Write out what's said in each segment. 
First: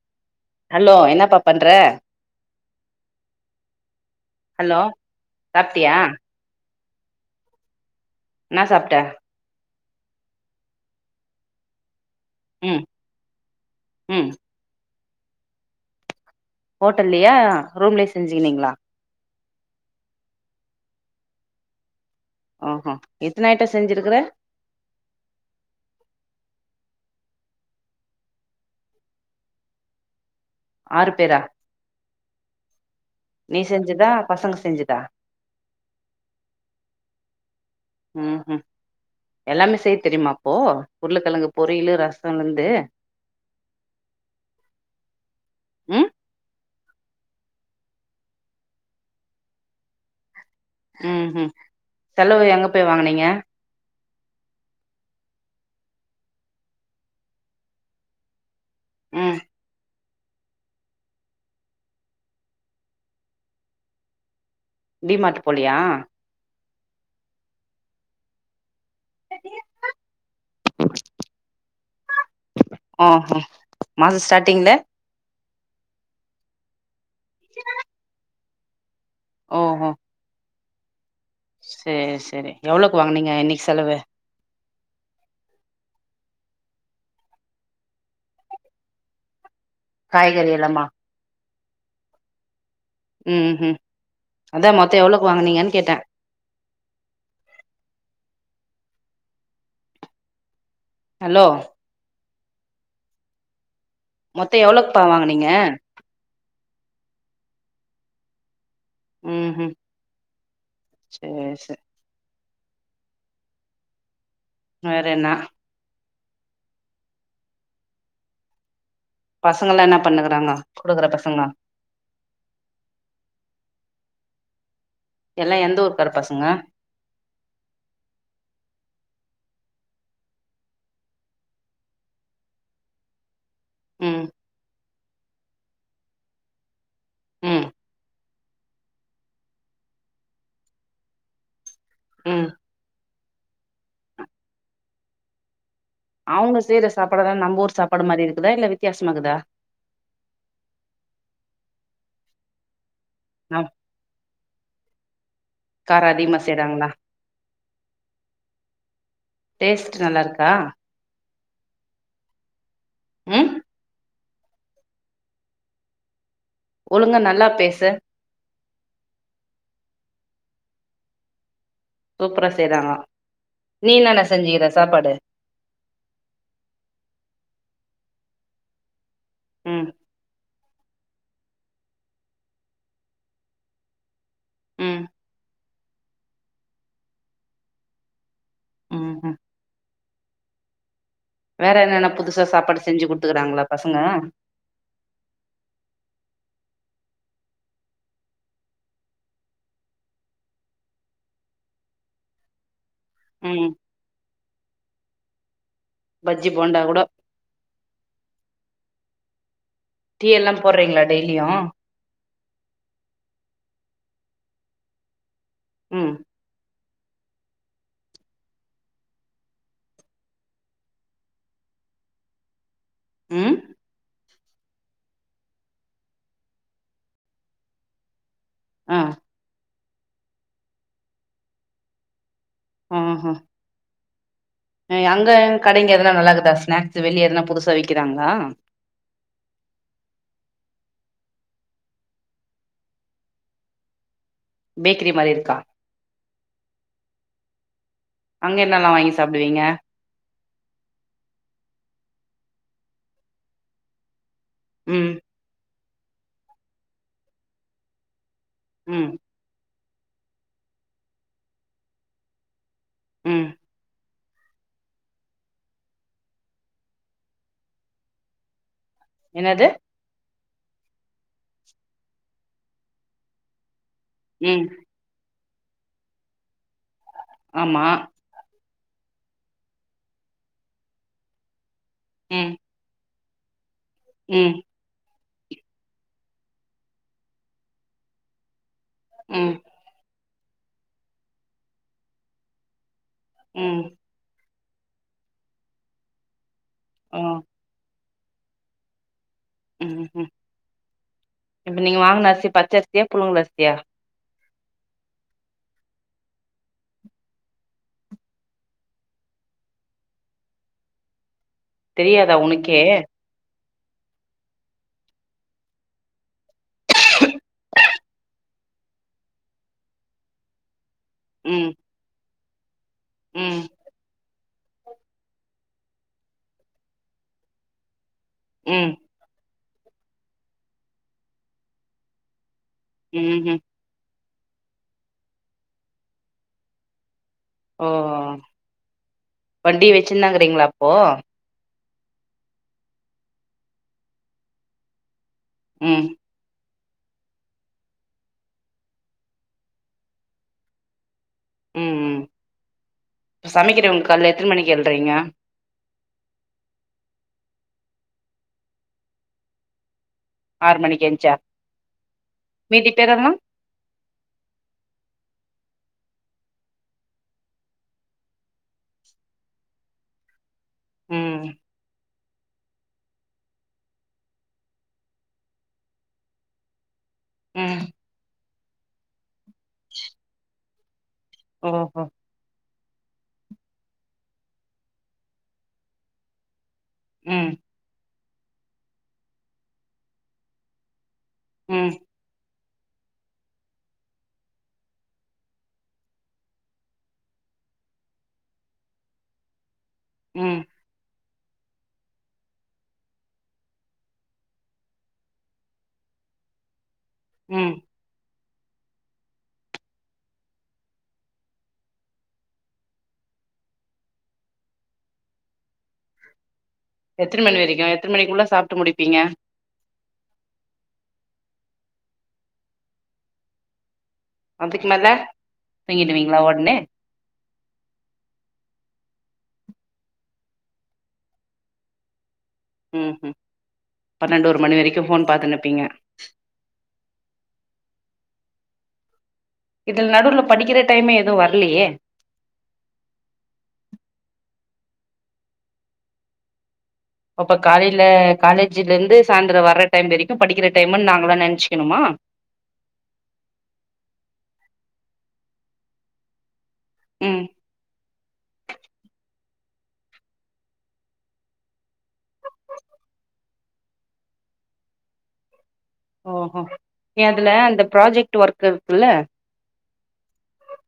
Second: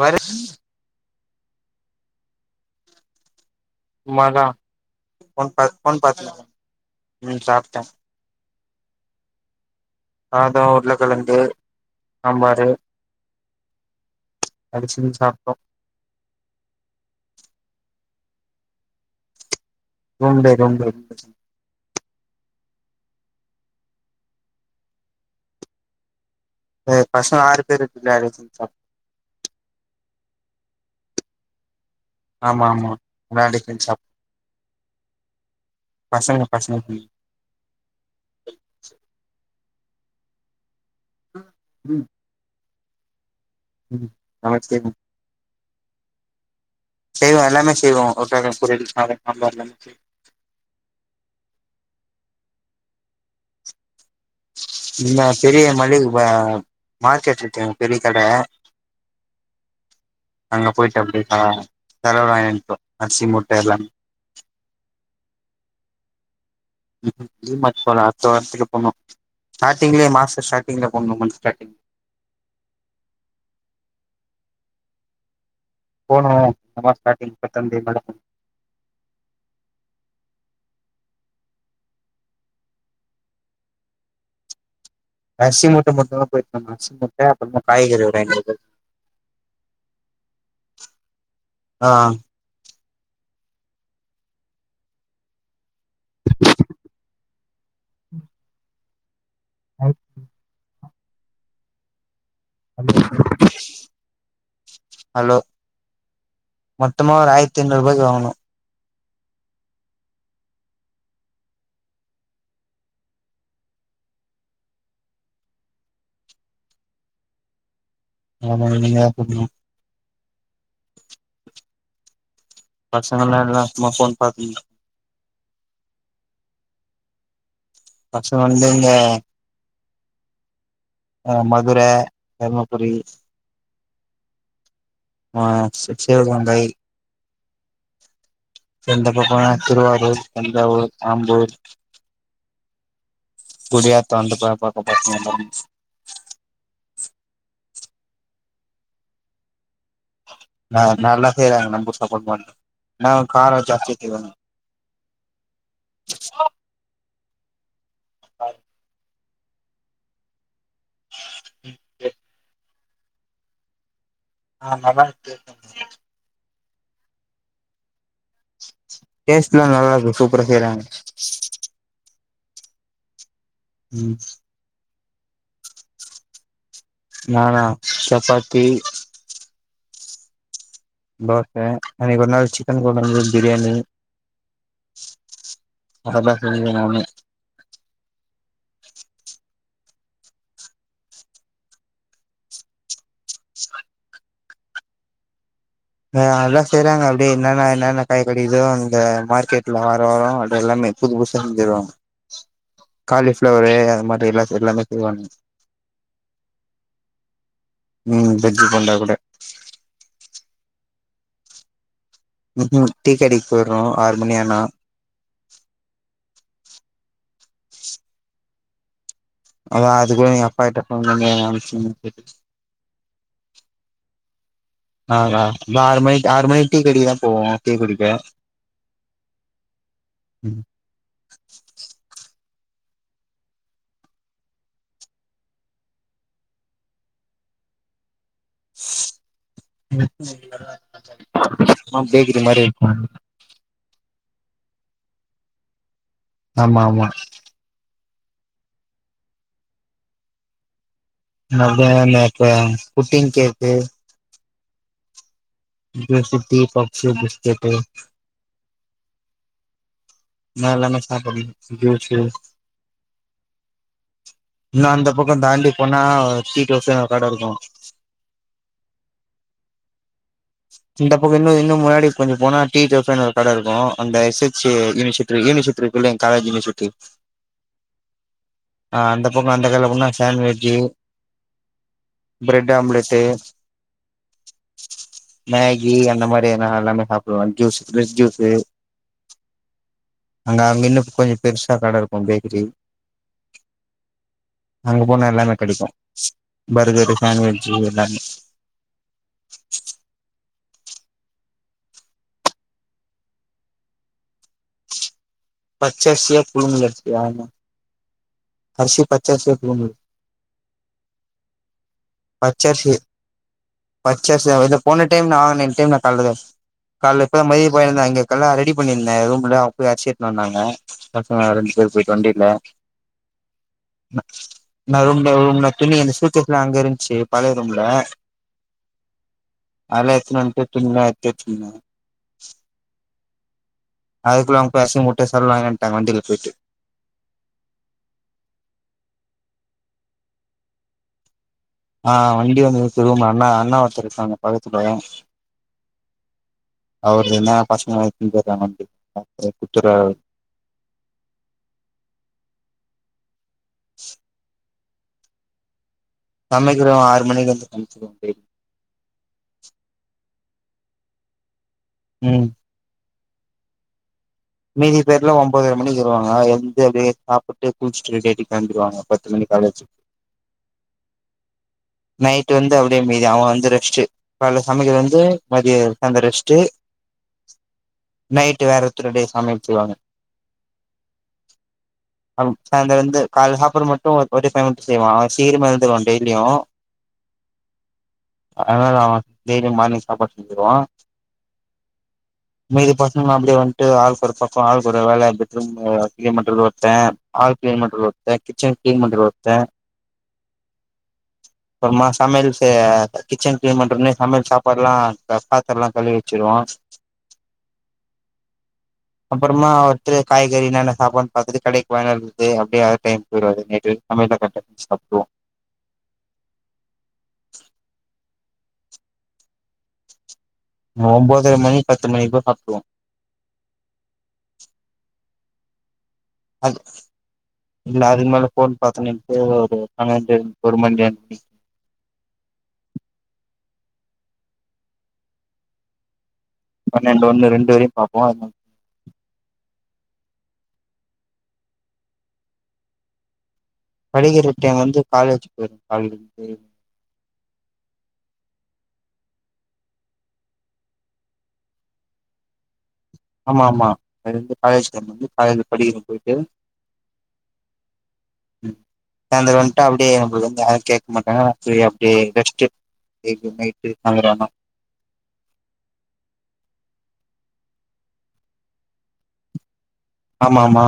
வேற ஹலோ என்ன பாப் பண்ற சும்மா தான் ஹலோ போன் பாத் சாப்ட்டியா போன் பார்துட்டு இருக் உம் சாப்டன் என்னா சாப்ட சாதம் உருளக்கிழங்கு சாம்பாரு ம் ம் அரிசி சாப்டோம் ஹோட்டல்லயா ரூம்லயே செஞ்சுக்னீங்களா ரூம்ளே ரூம்ளே ஓஹோ இத்தன ஐட்டம் செஞ்சிருக்குற பசங்க ஆறு பேர் இருக்ராங்க சா ஆறு பேரா ஆமா ஆமா நீ விளான்டுட்டு வந்து சாப் செஞ்சதா பசங்க செஞ்சதா பசங்க பசங்க உஹம் உஹம் எல்லாமே செய் தெரியுமாப்போ உருளைக்கிழங்கு பொரியலு ம் ரசம்லேருந்து ம் நமஸே மேம் ம் செய்வோம் எல்லாமே செய்வோம் [unintelligible] பொரியல் சாம்பார்லேந்து எல்லாமே செய்வோம் ஹம் ஹம் செலவு எங்க போய் வாங்கனீங்க இந்த பெரிய மளிக மார்கெட் இருக்கு பெரிய கடை உஹம் அங்க போயிட்டு அப்படிய செலவலட்டோம் அரிசி மூட்டை எல்லாமே டீ மார்ட்டு போலயா டீமார்ட் போல அடுத்த வாரத்துக்கு போனும் ஸ்டாடிங்லையே மாச ஸ்டாடிங்ல போனோம் ஸ்டாடிங்ல போணோம் அமா ஸ்டாண்டில் பத்தாந்தேதி மேல ஓஹா சேரி சேரி எவ்வளவுக்கு வாங்னீங்க இன்னைக்கு செலவு அரிசி மூட்ட மட்டும் தான் போய்டு வந்தோம் அரிசி மூட்ட அப்பறம் காய்கறி ஒரு ஐநூறுபாய்க்கு காய்கறி எல்லாமா ஆஹ் உம் ஹம் அதான் மொத்தம் எவ்வளவுக்கு வாங்கனீங்கன்னு கேட்டேன் ஹ ஹலோ மொத்தம் எவ்ளோக்பாவாங் நீங்க மொத்தமாக ஒரு ஆயிரத்து ஐய்நூறுரூபாய்க்கு வாங்ணோ உஹம் உஹம் செரி செரி வேற என்ன ஆமா நீங்க பசங்கல்லா என்ன பண்ணுகுறாங்க கூடயிக்கற பசங்க பசங்க எல்லா எல்லா சும்மா ஃபோன் பாத்துன்னு எல்லா எந்த ஊருக்கார பசங்க பிரச்சன வந்து இந்த ஆ மதுரை தருமபுரி ம் ஆ [unintelligible] சிவகங்கை உம் இந்தந்த பக்கம் திருவாரூர் தஞ்சாவூர் ஆம்பூர் உம் குடியாதோ அந்த போ பக்க பாசங்க [unintelligible] அவுங்க செய்யற சாப்பாடெல்லா நம்ம ஊர் சாப்பாடு மாரி இருக்குதா இல்ல வித்தியாசமா இருக்குதா ஆஹ் நல்லா செய்றாங்க நம்ம சப்போர்ட் பண்ணும் நான் கார ஜாஸ்தியா [unintelligible] கார் அதிமா செய்றாங்களா டேஸ்ட் நல்லா இருக்கா ம் [unintelligible] ம் ஆஹ் நல்லா [unintelligible] ஒழுங்க நல்லா பேசு டேஸ்ட்லா நல்லா இருக்கு சூப்பரா செய்றாங்க சூப்பரா செய்றாங்க நீ நா ம் நா செஞ்சுக்கிறே சாப்பாடு நானா சப்பாத்தி உம் தேச அன்னிக்கு ஒரு நாள் சிக்கன் கொழம்பு பிரியாணி உம் அதெல்லா [unintelligible] உம் உஹம் வேற என்னென்னா புதுசா சாப்பாடு செஞ்சி குடுத்துக்கறாங்களா பசங்க ஹ் அதெல்லா செய்றாங்க அப்படியே என்னென்னா என்னென்னா காய் கடிக்கிதோ அந்தந்த மார்க்கெட்ல வாரோ வரோவ அப்டியே எல்லாமே புது புசா செஞ்சிருவங்க ம் காலிஃப்ளவர்ரு அது மாரில்லா எல்லாமே செய்வானுங் பஜ்ஜி போண்டா கூட டிப்ரென்டா கூட டீ எல்லா போட்றீங்களா டெய்லியு ம் டீக்கடைக்க போய்டுறோம் ஆறு மணியானா உம் அத்த அது கூட அப்பா கிட்ட ஃபோன் பண்ணி கேட்டு ம் ஆஹ் நாங்லா இதை ஆறு மணிக் ஆறு மணிக்கு டீக்கடைக்குதா போவோ டீக்குடிக்க ஆ ம் ஆ ஆ ஆ அங்க கடைங்கெல்லாம் நல்லா இருக்குதா ஸ்நாக்ஸ் வெளிய எதனா புதுசா விக்குறாங்களா ஆ பேக்கரி மாரி விப்பாங் பேக்கரி மாரி இருக்கா ஆமா ஆமா அங்க என்னல்லாம் வாங்கி சாப்பிடுவீங்க நாங்க அங்க புட்டிங் கேக்கு ம் [unintelligible] பப்சு பிஸ்கட்டு ம் நான் எல்லாமே சாப்புவேன் [unintelligible] ம் இன்னு அந்த பக்கம் தாண்டி போனா இட்லி தோசை கடை இருக்கும் என்னது இந்த பக்கம் இன்னும் இன்னும் முன்னாடி கொஞ்சம் போனா டீ தோசை ஒரு கட இருக்கும் அந்த எஸ் ஹச் ம் ஏ யூனியன் சிப் இதுல ஏனி சுர்றாக்குள்ள காலேஜையே சுத்தி ஆமா ஆ அந்த பக்கம் அந்த கடைல போன சேன்விஜ்ஜு ம் ப்ரெட் ஆம்லேட்டு ம் மேகி அந்த மாரி எதுனா எல்லாமே சாப்பிடுவேன் ஜூஸ் ப்ரஸ் ஜூஸு உம் அங்க அங்க இன்னும் கொஞ்சம் பெருசா கட இருக்கும் பேக்கரி உம் அங்க போனா எல்லாமே கெடைக்கும் பர்கர்ரு சேண்வெஜ்ஜூ எல்லாமெ உம் ஹும் ம் இப்ப நீங்க வாங்குன அரிசி பச்ச அரிசியா புழுங்க அரிசியா பச்சரிசியா புழுங்கலரிசியானு அரிசி பச்சரிசி புழுங்கல் தெரியாதா உனக்கே பச்சரிசி அது போன டைம் நான் [unintelligible] கால்ல போய் மொய் பைய் இங்க கல்லா ரெடி பண்ணிருந்தேன் ரூம்ல அவ்ங்க போய் அர்சி எனுவந்தாங்க பசங்க ரெண்டு பேர் போயிட்டு வண்டில உம் நான் ரூம்ல ரூம்ல துணி இருந்துச்சு தூக்ன அங்க இருந்ச்சு செரி பழய ரூம்ல உம் அதுலா எடுத்துன்வன்ட்டு துணிலாம் எத்து வச்சின் இருந்தேன் உம் உம் அதுக்குள்ள அவங்க [unintelligible] முட்ட சொல்லுவாங்கட்டா வண்டியில போயிட்டு ஓ வண்டி வெச்சிருந்தாங்கிறீங்களா அப்போ ஆ வண்டி வந்துரு [unintelligible] அண்ணா அண்ணா ஒருத்தரு இருக்காங்ஙக பக்கத்துல ம் அவர் என்ன பசங்க [unintelligible] குத்துறாரு ம் ம் சமைக்கிறவுங்க கால எத்தனை மணிக்கு [unintelligible] சரீங்க சமைக்கிறோ ஆறு மணிக்கு [unintelligible] சமைச்சுக்கவோ [inaudible] ஆறு மணிக்கு எஞ்ச ம் மீதி பேர் எல்லா மீதி பேர்ல ஒன்பதரை மணிக்கு வருவாங்க எந்து அப்படியே சாப்பிட்டு குளிச்சுட்டு ரெடி ஆயிட்டு வந்துடுவாங்க பத்து மணிக்கு காலேஜு ம் நைட் வந்து அப்படியே மீதி அவன் வந்து ரெஸ்ட்ட் காலையில சமைக்குறது வந்து மதியோ சாயந்திரோ ரெஸ்ட்டு ம் நைட்டு் வேற த்ரூ [unintelligible] வெச்சுருவாங்க ஓஹோ சாயந்தர வந்து கால சாப்பற மட்டு ஒரு பையன் மட்டு செய்வா அவ சீக்கிரமா எழுந்திருவா டெய்லியு ம் அதனால அவ டெய்லி மார்னிங் சாப்பாடு செஞ்சிருவா ம் மீதி பசங்க எல்லா அப்படியே வந்துட்டு [unintelligible] ஒரு பக்கம்ஹால் கு ஒரு வேலை பெட்ரூம் கிளீன் பண்றது ஒருத்த ஹால் கிளீன் பண்றது ஒருத்த கிச்சன் கிளீன் பண்றது ஒருத்த ம் அப்புறமா சமையல் செ கிச்சன் கிளீன் பண்றோனே சமையல் சாப்பாடு எல்லா பாத்திர எல்லா கழு வச்சிருவா ம் அப்பறமா ஒருதரு காய்கறி என்னன்ன சாப்பாடுனு பார்த்தட்டு கடைக்கு வாய்யுனுவருது அப்படியே அத டைம் போயிடும் நைட்டு சமையல் [unintelligible] சாப்பிடுவோம் எத்தனை மணி வரைக்கு எத்தன மணிக்குள்ள சாப்பிட்டு முடிப்பீங்க ஒம்பதர மணி பத்து மணிக்குள்ள சாப்புட்டுருவோ அதுக்கு மேல தூங்கிடுவீங்களா ஒடனே அது இல்ல அதுக்கு மேல ஃபோன் பாத்துனு பொதுவா ஒரு பன்னெண்டு ஒரு மணி [inaudible] ம் ஹம் பன்னெண்டு ஒரு மணி வரைக்கு ஃபோன் பாத்துனு இருப்பீங்க பன்னெண்டு ஒண்ணு ரெண்டு வரையும் பாப்போ [unintelligible] இதுல நடுல படிக்கிற டைம் எது வருலையே படிக்கிற டைம் வந்து காலேஜ் போயிட்டு [unintelligible] அப்ப காலையில காலேஜ்ல இருந்து சாய்ந்தரோ வர்ற டைம் வரைக்கு படிக்கிற டைமுன்னு நாங்கெல்லா நெனச்சுக்கணுமா ஆமா ஆமா அதுந்து காலேஜ் வந்து காலேஜ்ல படிக்கிற போயிட்டு ம் ம் சாயந்தரம்வன்ட்டடு அப்படியே நம்மள வந்து யாரும் கேட்க மாட்டாங்க அப்படியே ரெஸ்ட்டு [unintelligible] நைட்டு [unintelligible] ஓ ஓ நீ அதுல அந்த ப்ராஜெக்ட் வர்க்கு இருக்குல்ல ஆமா ஆமா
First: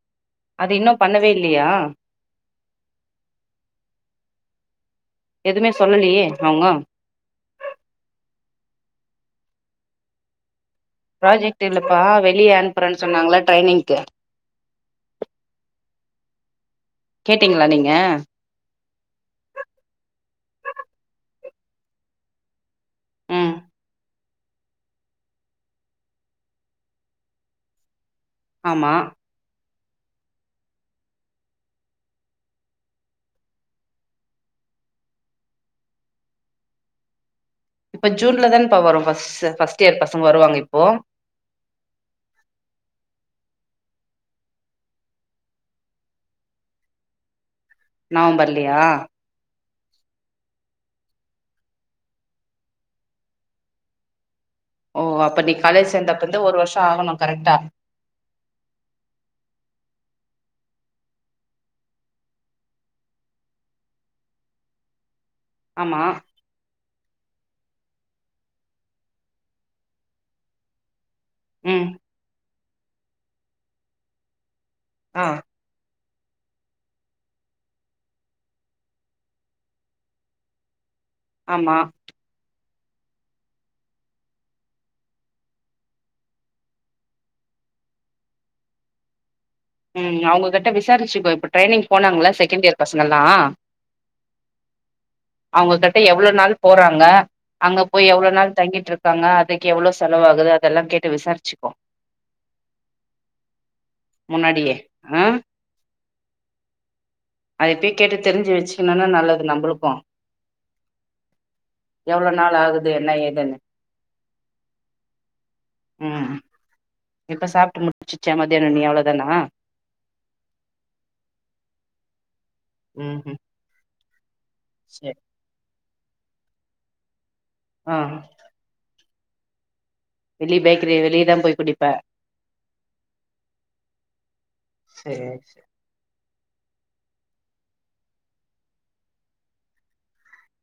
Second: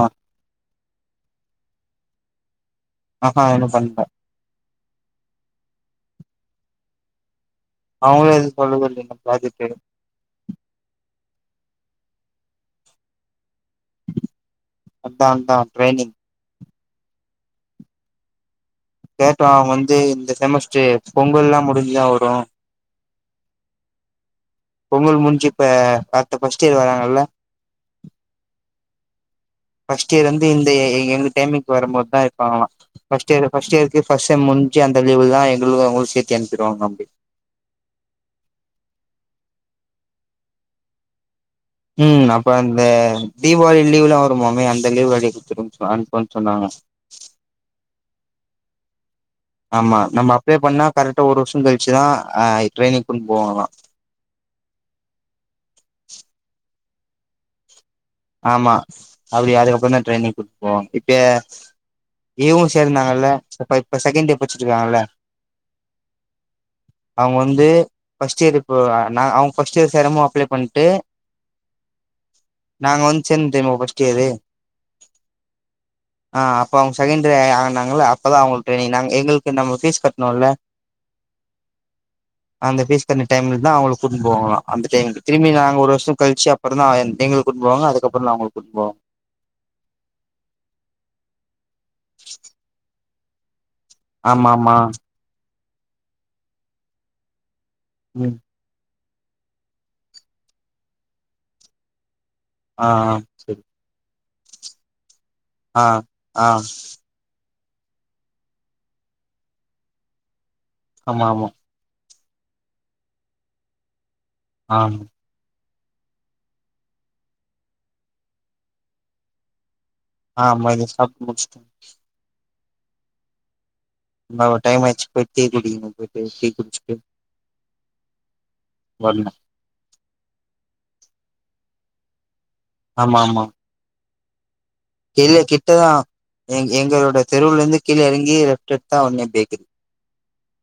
அது இன்னும் பண்ணவே இல்லியா ஆ ஆ இன்னு பண்ல எதுவுமே சொல்லலையே அவுங்கோ அவங்களு எது சொல்லலைங்கலா பிராஜட்டு ப்ராஜெக்ட் இல்லப்பா வெளிய அனுப்றனு சொன்னாங்கள அதான்தான் ட்ரரைனிங் கேட்டீங்ளா நீங்க? கேட்டாம் அவங்க வந்து இந்த செமஸ்டர் பொங்கல்லாம் முடிஞ்சுதான் வரும் ம் பொம்மல் முஞ்சு இப்ப அத்த ஃபர்ஸ்ட் இயர் வராங்கல்ல ஆமா ஃபஸ்ட் இயர் வந்து இந்த எங்க டைமி்ங்க்கு வரும்போதுதா இருப்பாங்களா ஃபஸ்ட் இயர் ஃபஸ்ட் இயர்க்கே ஃபர்ஸ்ட் செம் முடிஞ்சு அந்த லீவுல தா எங்களுக்கு அவுங்குளுக்கு சேர்த்தி அனுப்பிடுவாங்க அப்டி இப்ப ஜூன்ல தான்ப்பா வரும் ஃபர்ஸ்ட் இயர் பசங்க வருவாங்க இப்போ ம் அப்ப அந்த தீபாவளி லீவுலா வருமாமே அந்த லீவு அடி குடுத்துடு [unintelligible] சொன்னாங்க நவம்பர்லியா ஆமா நம்ம அப்ளை பண்ணா கரெக்டா ஒரு வருஷோ கழிச்சுதா அ ட்ரெயனிங் கூட்ன் போவாங்ளா ஓ அப்ப நீ காலேஜ் சேந்தப்பந்து ஒரு வருஷோ ஆகணு கரெக்டா ஆமா அவரு அதுக்கப்றோ தா ட்ரரைனிங் குடுப்போ இப்ப இவு சேர்ந்னால இப்ப இப்ப செகண்டியர் பச்சிட்ருக்காங்ள இருக்காங்கல்ல ஆமா அவங்க வந்து ஃபர்ஸ்ட் இயர் இப்போ நா அவங்க ஃபஸ்ட் இயர் சேர மோது அப்ளை பண்ணிட்டு உம் நாங்க வந்து சேந்தோ தெரியுமா ஃபஸ்ட் இயரு ஆஹ் ஆஹ் அப்ப அவங்க செகண்டரி ஆங்கனாங்கல அப்பதா அவங்களுக்கு ட்ரைனிங் நா எங்களுக்கு நம்ம ஃபீஸ் கட்னோல்ல ஆமா அந்த பேஸ் பண்ண டைம்லதா அவுங்க கூட்ண்னு போவாங்லா அந்த டைம்க்கு திரும்பி நாங்க ஒரு வருஷோ கழிச்சு அப்புறோ தா எ எங்ளுக் கூப்ட்டு போவாங்க அதுக்கப்புற தா நா உங்கள கூட்டுபோவோ உம் அவங்ககிட்ட விசாரிச்சு போய்ப்ப ட்ரைனிங் போனாங்ளா செகண்ட் இயர் பசங் னல்லா ஆமா ஆமா அவுங்க கிட்ட எவ்ளோவு நாள் போறாங்க அங்க போய் எவ்ளோ ம் நாள் தங்கிட்டுருக் க்காங்க அதுக்கே எவ்ளோவு செலவாகுது அதெல்லா கேட்டு விசாரிச்சுக்கோ ஆ ஆ செரி முன்னாடியே ஆ ஆஹ் ஆஹ் அதப் பேய் கேட்டு தெரிஞ்சு வச்சுக்கணுன்னா நல்லதுல நம்மளுக்கு ஆமா ஆமா எவ்வளவு நாள் ஆகுது என்ன ஏதுன்னு ஆஹ் உம் இப்ப சாப்பிட்டு முடிச்சிச்ச மதியானம் நீ அவ்ளதானா ஆஹ் மருந்து ச பச்சத்த உம் உம் ந டைம் ஆயிச்சி போய் குடி டீ குச்ச ஆஹ் வர்ணு வெளிய பேக்ரி வெளியதா போய் குடிப்பா ஆமா ஆமா சேர் இல்ல சேர் கிட்டதான் எங் எங்களோட தெருவுல இருந்து கீழே இறங்கி ரெப்டர் தா வந்த பேக்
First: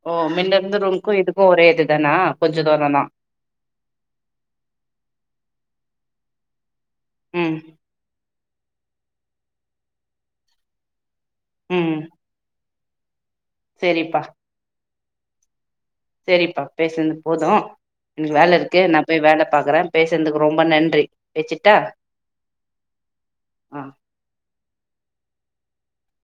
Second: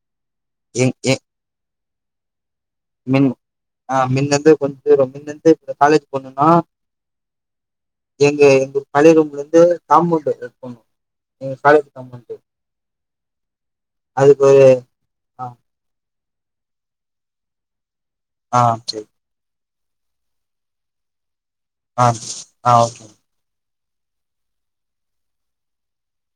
ஓ மின்ன இருந்து ரும்க்கோ இதுக்கும் ஒரே எதுக்கு தானா மின் ஆ மின்னந்து கொஞ்ச தூரோ மின் இருந்து காலேஜ் பொண்ணுனா ம் எங்க எங்க பழம ரூம்ல இருந்து தாமண்டு இருக்கணு நீங்க காலைக்கு ம் தமட்டு அதுக்கு ஆ சரிப்பா பேசனது போதும் எனக்கு வேலை ஆ இருக்கு சரி நான் போய் வேலை பார்க்குறேன் பேசுறதுக்கு ரொம்ப நன்றி வெச்சுட்டா ஆ ஆ ஓகே ஆ